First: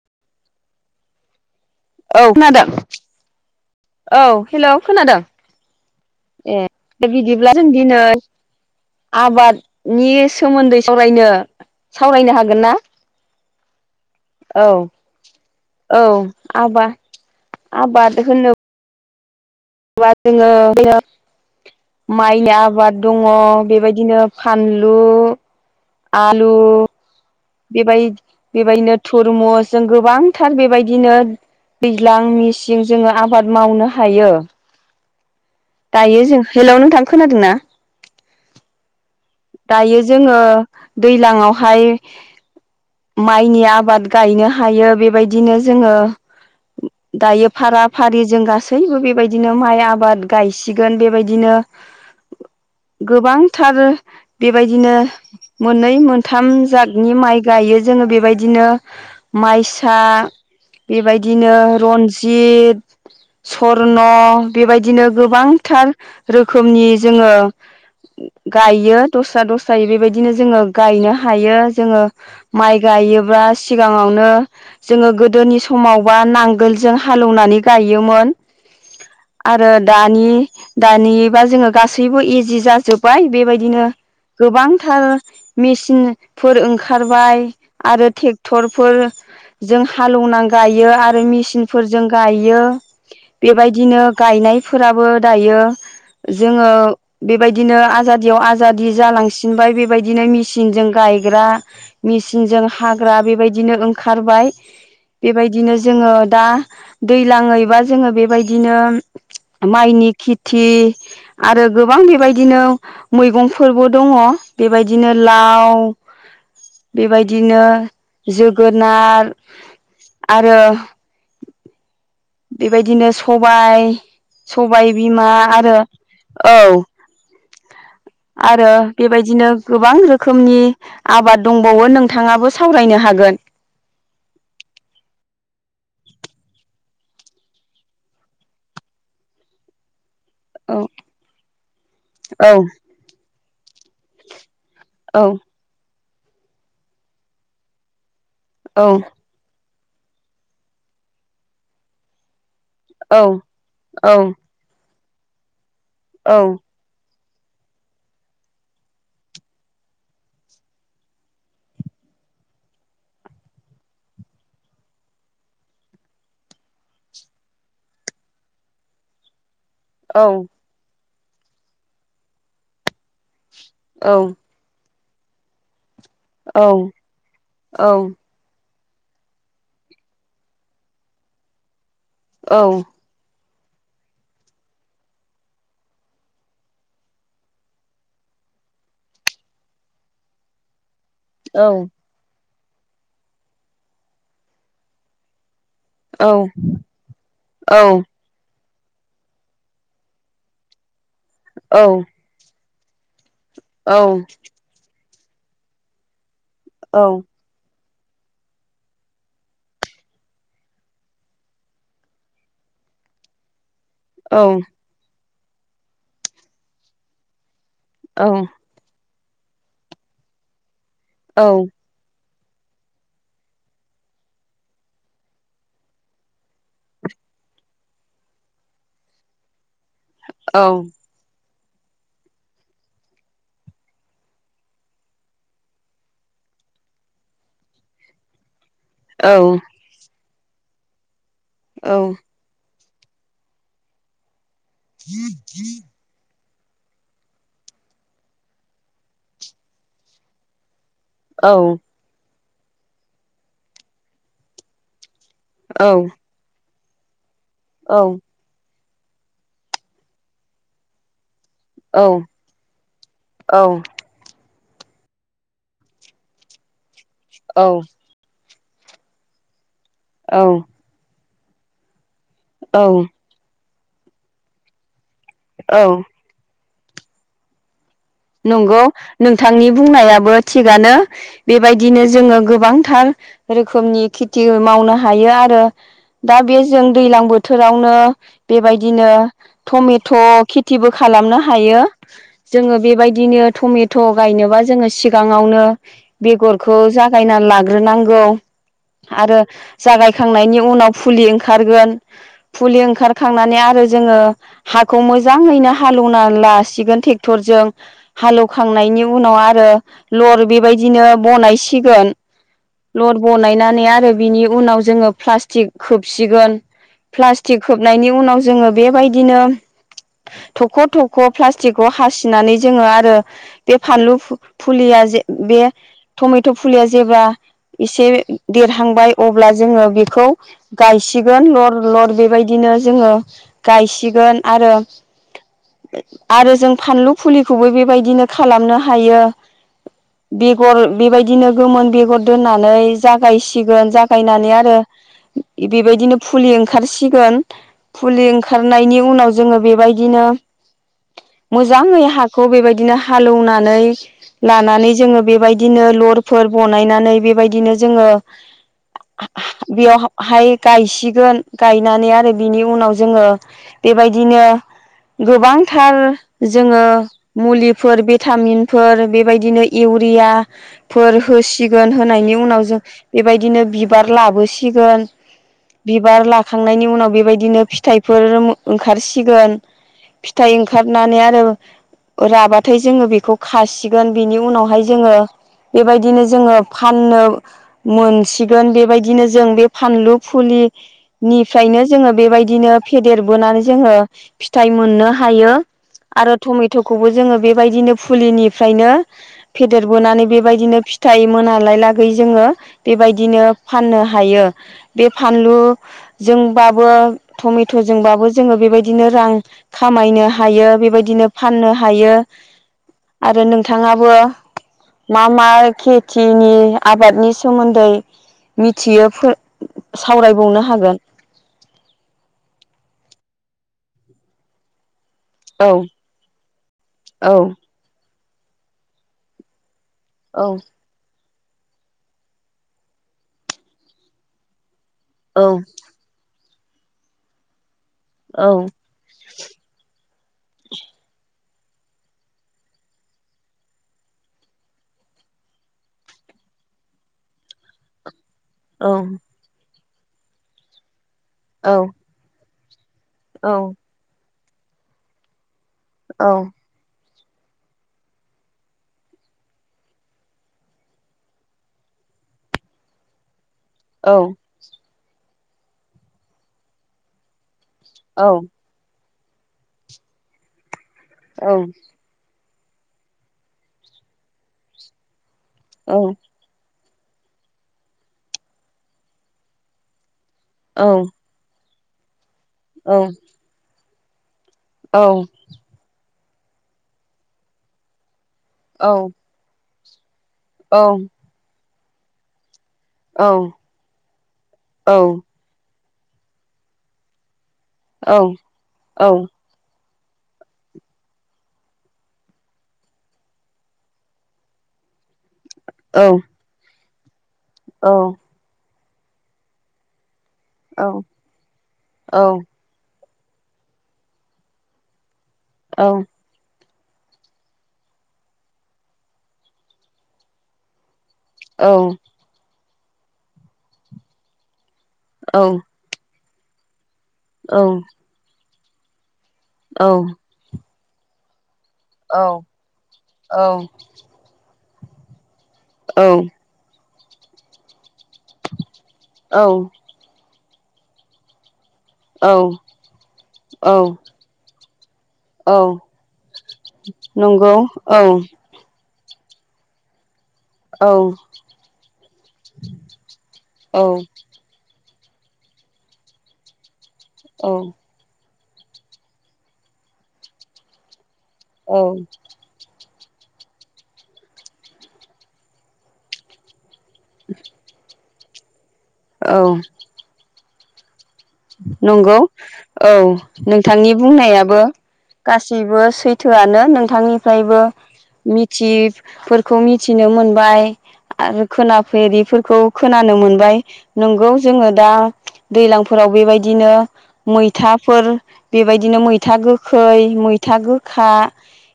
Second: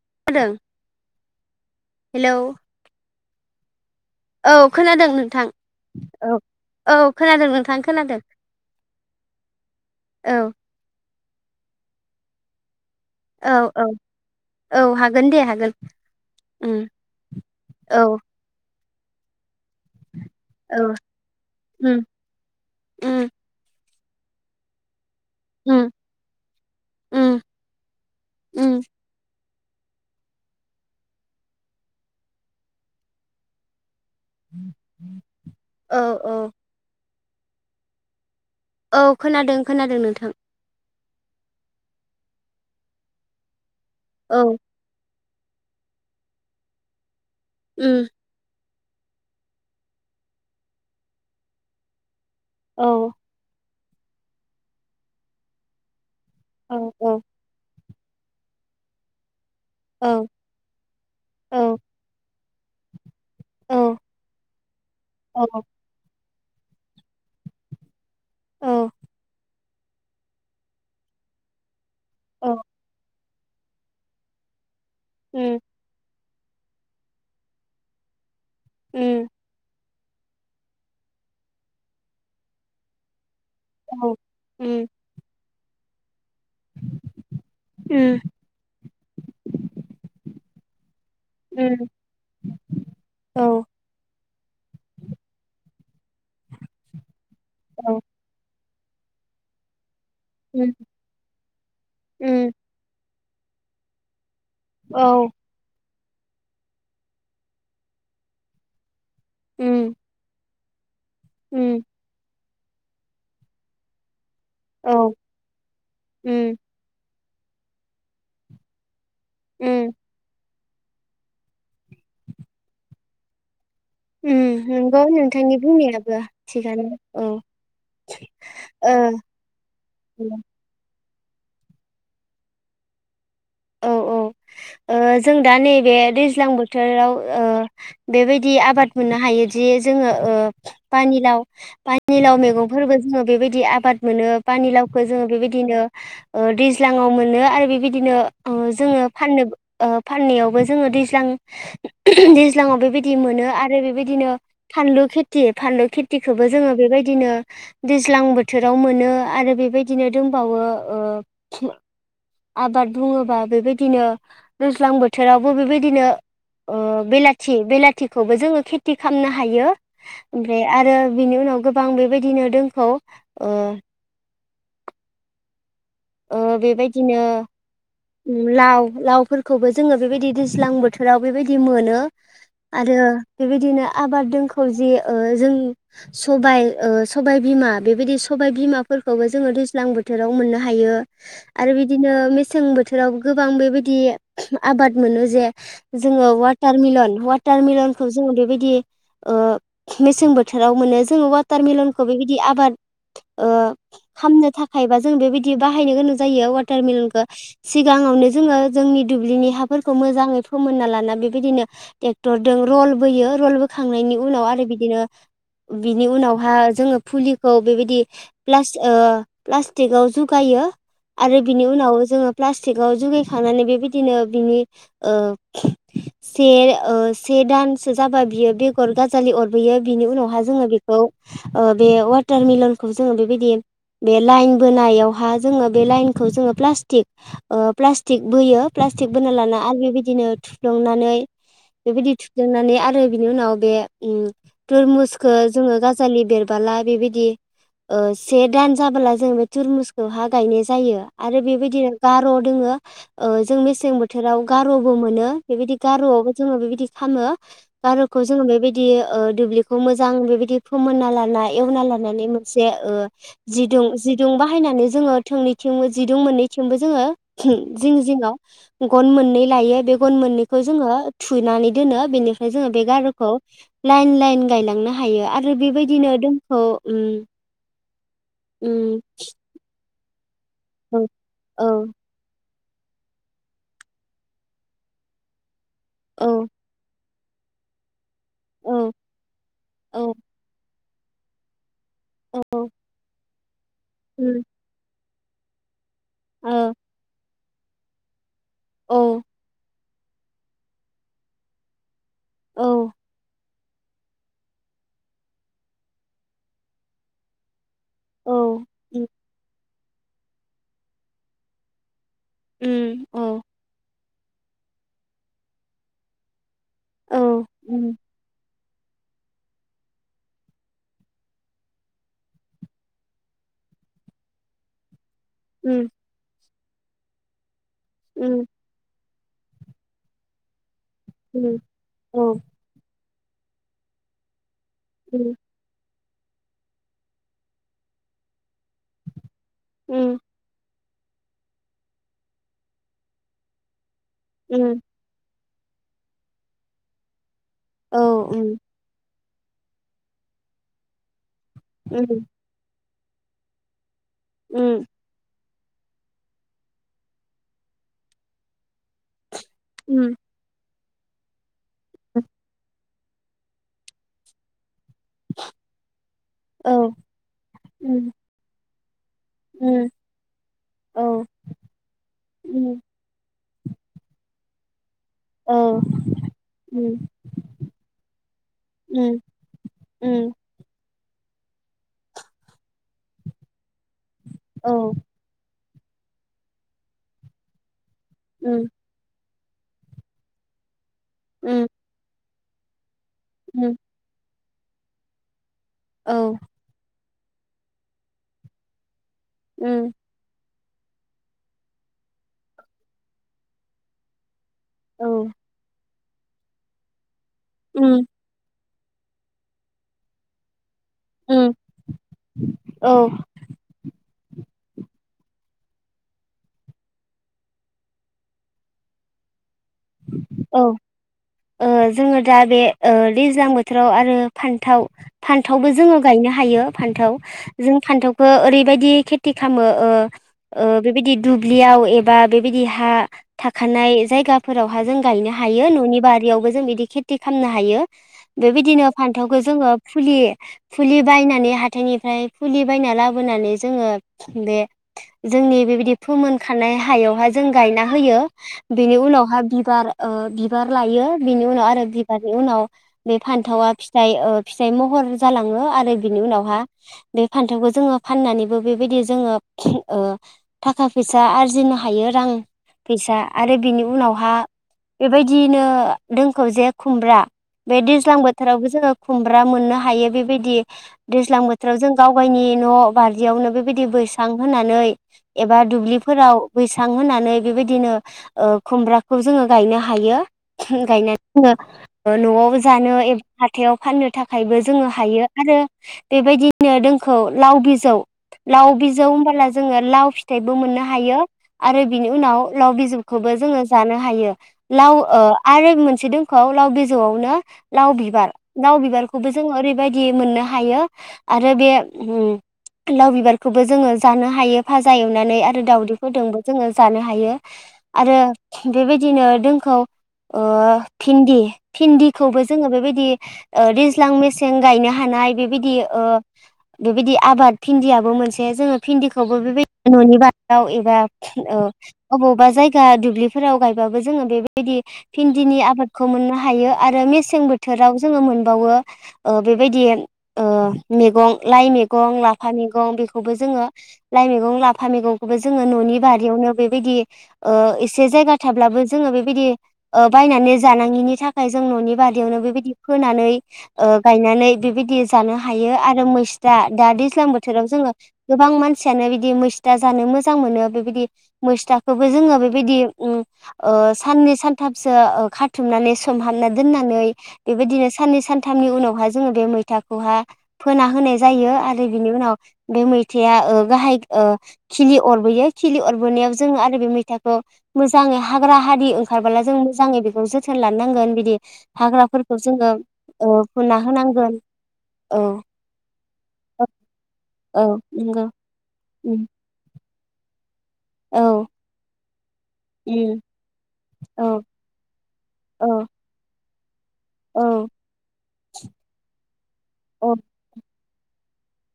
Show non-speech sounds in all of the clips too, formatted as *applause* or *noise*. *unintelligible* औ हेलौ खोनादों औ हेल' खोनादों औ ए दे औ खोनादों बिदिब्ला जों नोंथां दिनै खोनादों आबादनि औ सोमोन्दै सावरायनो सावरायनो हागोनना औ औ औ हागोन दे हागोन औ उम आबाद औ आबाद होनो औ उम *unintelligible* माइनि आबाद दङ उम बेबाय दिनो फानलु उम आलु उम बेबाय उम बेबायदिनो थुरमुस जों गोबांथार बेबायदिनो दैज्लां मेसिं जोङो आबाद मावनो हा यो औ दायो जों औ हेल' नोंथां खोनादोंना? औ खोनादों खोनादों दायो नोंथां जोङो दैलांआवहाय माइनि आ बाद औ गायनो हायो बेबायदि बिदिनो जोङो। दायो फारा उम फारि जों गासै सैबो बेबायदिनो माइ आबाद गायसिगोन बेबायदिनो। औ गोबांथार बेबायदिनो मोनै मोन थाम औ औ जादनि औ माइ गायो। जोङो बेबायदिनो माइसा औ बेबायदिनो औ रनजि बिद औ स्वर्न बेबायदिनो औ गोबांथार रोखोमनि जोङो गायो दस्रायै बेबायदिनो जोङो गायनो हायो जोङो औ माइ गायो बा सिगाङावनो जोङो गोदोनि उम समाव बा नांगोलजों हालौवनानै गायोमोन उम आरो दानि दानिबा जोङो गासैबो इजि जाजोब्बाय बेबायदिनो औ उम गोबांथार मेसिन फोर ओंखारबाय आरो उम थेक्टरफोर जों हालेवना गायो आरो उम मेसिनफोरजों गायो औ बेबायदिनो गायनायफोराबो दायो। जोङो बेबायदिनो औ आजादियाव आजा दि जालांसिनबाय बेबायदि। बिदिनो मेसिन उम जों गायग्रा मेसिन उम जों हा ग्रा बेबायदिनो ओंखारबाय। औ बेबायदिनो जोङो दा दैलाङैबा जोङो बेबायदिनो उम माइनि खि थि आरो उम गोबां बे बाय दिनो मैगं फोरबो दङ। बे औ बायदिनो लाव उम बेबाय दिनो जोगोनार उम आरो बेबायदिनो सबाय उम सबाय नंगौ बिमा नोंथांनि आरो बुंनायाबो औ थिगानो औ आरो ओ बे बायदिनो गोबां रोखोमनि आबाद दंबावो नोंथाङाबो सावरायनो हागोन। औ औ जों दा नैबे दैज्लां बोथोराव ओ बेबायदि आबाद मोननो हायोदि जोङो ओ औ पानि लाव, पानि लाव औ मेगं फोरबो जों बेबाय दि आबाद मोनो। पानि लावखौ औ जोङो बि-बिदिनो ओ दैज्लाङाव मोनो आरो बि-बिदिनो अ' औ जोङो फाननो ओ फाननायावबो जोङो दैज्लां दैज ज्लां बि-बिदि औ मोनो आरो औ बि-बिदिनो फानलु खिथि एब फानलु औ खेथिखौबो जोङो बेबायदिनो दैज्लां बोथोराव मोनो आरो बेबायदिनो दंबावो ओ आबाद बुङोबा बेबायदिनो दैज्लां बोथोरावबो बेबायदिनो ओ बेलाथि बेलाथिखौबो जोङो खेथि खालामनो हायो। औ ओमफ्राय आरो बिनि उनाव गोबां बेबायदिनो दोंखौ ओ औ ओ औ औ बेबायदिनो औ लाव लावफोरखौबो जोङो बेबायदि दैज्लां बोथोराव बेबायदि मोनो। औ आरो बेबायदिनो आबाद दोंखौ जे ओ जों सबाय ओ सबाय बिमा बेबायदि सबाय बिमाफोरखौबो जोङो दैज्लां बोथोराव मोननो हायो। औ आरो बिदिनो मेस सें बोथ थोराव गोबां बेबायदि आबाद मोनो जे जोङो औ वाटार मिलन हवाटार मिलनखौ जोङो बेबायदि ओ मेसें बोथोराव मोनो। जोङो औ वाटारमेलनखौ बेबायदि आबाद ओ औ फाननो थाखाय बा- जों बेबायदि बाहायनो गोनां जायो औ वाटारमिलनखो सिगाङावनो जोङो जोंनि दुब्लिनि हाफोरखौ मोजाङै फोमोनना लाना बेबायदिनो ट्रेक्टरजों रलबोयो रलबो खांनायनि उनाव आरो बिदिनो बिनि उनावहााय जोङो फुलिखौ बेबायदि दि प्लास ओ प्लास्टिकआव जुगायो। आरो बिनि उनाव जोङो। प्लास्टिकआव जुगायखांनानै बेबायदिनो ओ बिनि से ओ से दानसो जाबा बियो बेगर गाजालि अरबोयो। बिनि उनावहााय जोङो बेखौ बे वाटार मिलनखौ जोङो बेबायदि बे लाइन बोनायावहा जोङो बे लाइनखौ जोङो प्लास्टिक। ओ प्लास्टिक बोयो। प्लास्टिक बोना लाना आरो बेबायदिनो थुफ्लंनानै बेबायदि थुफ्लंनानै आलि आरो बिनि उनाव बे उम। टरमुसखौ जोङो गाजालि बेर बोला बेबायदि ओ से दान जाबोला जों बे टरमुसखौ हा गायनाय जायो। आरो बेबायदिनो दोङो जों मेसें बोथोराव गार'बो मोनो। बेबायदि गारवावबो जोंङो बेबायदि फानो। गार'खौ जोङो बेबायदि बिदि दुब्लिखौ मोजां बेबायदि फोमोनना लानाय। एवना लानानै मोनसे ओ जिदुं जिदुंबा बाहायनानै जोङो थोंनैथिं जिदुं मोननैथिं जोङो जिं जिङाव। गन मोननै लायो बेखौ गन मोननैखौ जोङो। थुनानै दोनो बेनि फ्राय जोङो बे औ गार'खौ लाइन लाइन गायलांनो हायो। आरो औ औ बेबायदिनो दोमखौ उम। नंगौ उम नोंथांनि बुंनाया बो थिगानो औ औ बेबायदिनो जोङो गोबांथार रोखोमनि खेथि मावनो हायो आरो। दा औ बे जों दैलां बोथोरावनो औ बेबायदिनो उम ओ टमेट' खेथिबो खालामनो हायो औ औ औ जोङो बेबायदिनो टमेट' उम गायनोबा जोङो सि गाङावनो उम बेगरखौ जागायना ला ग्रोनांगौ। औ आरो जागायखांनायनि उनाव फुलि ओंखारगोन औ फुलि ओंखारखांनानै आरो जोङो हाखौ मोजाङैनो हालोवना लासिगोन टेक्टरजों। हालौखांनायनि उनाव आरो लर बेबायदिनो बनायसिगोन। लर बनायनानै आरो बिनि उनाव जोङो प्लास्टिक खोबसिगोन। प्लास्टिक उम खोबनायनि उनाव जोङो बेबायदिनो थख' थख' प्लास्टिकखौ हासिनानै जोङो आरो बे फानलु फु-फुलिया जे बे उम टमे थ' फुलिया जेबा एसे उम देरहांबाय अब्ला जोङो बेखौ गायसिगोन। उम लर लर औ बेबायदिनो जोङो गायसिगोन आरो उम आरो जों फानलु फुलिखौबो बेबायदिनो खालामनो हायो उम बेगर बेबायदिनो गोमोन बेगर दोननानै जागायसिगोन जा गायनानै आरो उम बेबायदिनो फुलि ओंखारसिगोन। औ फुलि उम ओंखारनायनि उनाव जोङो बेबायदिनो उम मोजांयै खौ बेबायदिनो हालेवनानै उम लानानै जोङो बेबाय बिदिनो लरफोर बनायनानै बेबायदिनो जोङो बियाव उम हाय गायसिगोन। गायनानै आरो बिनि उनाव जोङो बेबायदिनो गोबांथार जोङो औ मुलिफोर उम भिटामिन फोर बेबायदिनो उम औ इउरियाफोर होसिगोन होनायनि उनाव जों उम बेबायदिनो बिबार लाबोसिगोन। औ उम बिबार लाखांनायनि उम उनाव बेबायदिनो फिथाइफोर उम ओंखारसिगोन औ फिथाइ ओंखार नानै आरो राबाथाय जोङो बेखौ खासि गोन बिनि उनावहाय उम जोङो बेबायदिनो जोङो फाननो उम मोनसिगोन बेबायदिनो जों बे फानलु फुलि निफ्रायनो जोङो बेबाय दिनो फेदेर बोनानै उम जोङो फिथाइ मोननो हायो। औ आरो थुमै खौबो जोङो बेबायदिनो फुलिनिफ्रायनो उम औ फेदेरबोनानै बेबायदिनो फिथाइ मोनालाय लागै जोङो बेबायदिनो फाननो हायो बे फानलु जोंबाबो टमेट' उम जोंबाबो जोङो बेबायदि बिदिनो रां खामायनो हायो बेबायदिनो उम फाननो हायो औ आरो नोंथाङाबो मा मा खेथिनि आबादनि सोमोन्दै मिथियो फो औ ओ जोङो दा बे ओ दैज्लां बोथोराव आरो फान्थाव फान्थावबो औ जोङो गायनो हायो फान्थाव औ जों फान्थाव ओ ओरैबायदि खेथि खालामो ओ औ ओ बेबायदि दुब्लियाव एबा बेबायदि हा थाखानाय जायगा फोरावहा जों गायनो औ हायो न'नि बारियावबो जों बिदि खेथि खालामनो हायो औ बेबायदिनो फान्थावखौ जोङो फुलि फुलि बायनानै हाथायनिफ्राय फुलि बायना लाबोनानै जोङो बे जोंनि बेबायदि फोमोन खानाय हायावहाय जों गायना होयो औ बिनि उनाव बिबार ओ बिबार लायो बिनि उनाव औ आरो बिबारनि उनाव बे औ फान्थावा फिथाइ ओ फिथाइ महर जालाङो आ रो बिनि औ उनावहा बे फान्थावखौ जोङो फाननानैबो बेबायदि जोङो ओ थाखा फैसा आरजिनो हायो रां फैसा आरो बेनि औ हा बेबाय दिनो दोंखौ जे खुमब्रा बे दैज्लां औ बोथोरावबो जोङो खुमब्रा मोननो हायो बेबायदि दैज्लां औ बोथोराव जों गावगायनि न' बारियावनो बेबायदि बैसां होनानै एबा दुब्लिफोराव बै सां होनानै बेबायदिनो ओ खुमब्रा खौ जोङो गायनो हायो। फा गायनो जोङो न'आव जानो एबा हाथायाव। फाननो था खायबो जोङो हायो आरो। बेबायदिनो दोंखौ लाव बिजौ लाव बिजौ होनबोला जोङो लाव फि थाइबो मोननो हायो। आरो बिनि उनाव लाव बिजौखौबो जोङो *unintelligible* बे मोनसे दोंखौ लाव बिजौआवनो लाव बिबार, औ लाव बिबारखौबो जोङो ओरैबाय दि मोननो हायो, आरो बे लाव बिबारखौबो जोङो जानो हायो फाजा एवनानै दाउदैफोरजोंबो जोङो जानो हायो‌। आरो बेबायदिनो दोंखौ भिन्दि, भिन्दिखौबो जोङो बेबायदि दैज्लां मेसें गायनो हानाय बेबायदि अ बेबायदि आबाद भिन्दियाबो मोनसे जोङो भिन्दिखौबो बेबायदि न'नि बारियाव एबा औ अबावबा जाय गा दुब्लि फोराव गायबाबो जों बे बा यदि भिन्दिनि आबादखौ मोननो हा यो आरो मेसें बोथोराव जोङो मोन बावो बेबायदि ओ मैगं। लाइ मैगं, लाफा मैगं बेखौबो जोङो लाइ मैगं ला था मैगं खौबो जोङो न'नि औ बारियावनो बेबायदि ओ इस से जायगा थाब्लाबो जोङो औ बेबायदि औ ओ बायनानै जानांङिनि थाखाय जों न'नि औ बारियावनो बेबायदि फोनानै औ ओ गायनानै बेबायदि जानो औ हायो आरो मैसता दा दैज्लां नंगौ बोथोराव जोङो औ गोबां मानसियानो बि दि मैस्था जानो मोजां मोजां मोनो औ बेबायदि मैस्थाखोबो जोङो बेबायदि उम ओ औ साननै सानथाम सो ओ खाथुमनानै सोमहानना दोननानै औ बेबायदिनो साननै सान सानथामनि उनावहा जोङो बे मैथाखौहा फोना होनाय जायो औ आरो बिनि उनाव बे मै थाया ओ गाहाय ओ खिलि अरबोयो खिलि अरबोनायाव जोङो आरो बे मैथाखौ मोजाङै हाग्रा हारि ओंखारबोला जों मोजाङै बेखौ जोथ थोन लानो नांगोन बि नंगौ औ ओ फुना नोंथांनि होनांगोन बुंनायाबो औ गासैबो सैथोआनो नोंथांनिफ्रायबो औ नंगौ उम मिथिफोरखौ मि थिनो मोनबाय। औ आरो खोना फेरि औ खोनानो उम मोनबाय। नंगौ औ जोङो दा औ। दैलां औ बेबायदिनो औ मैथाफोर बेबायदिनो मैथा गो खै औ मैथा गोखा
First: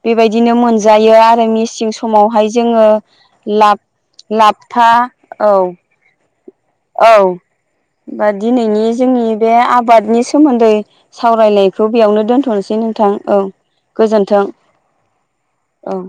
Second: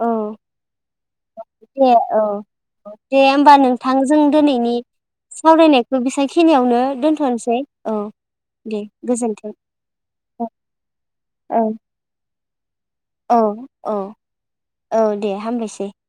औ बेबायदिनो मोनजायो आरो मेसिं दे औ समावहाय जोङो दे होमबा ला नोंथां जों दिनैनि लाबथा औ सावरायनायखौ बेसांखिनियावनो औ दोनथ'नोसै औ बा दे दिनैनि जोंनि बे गोजोन्थों आबादनि औ सोमोन्दै सावरायनायखौ बेयावनो दोन थनोसै नों थां औ गोजोनथों औ दे हामबायसै औ।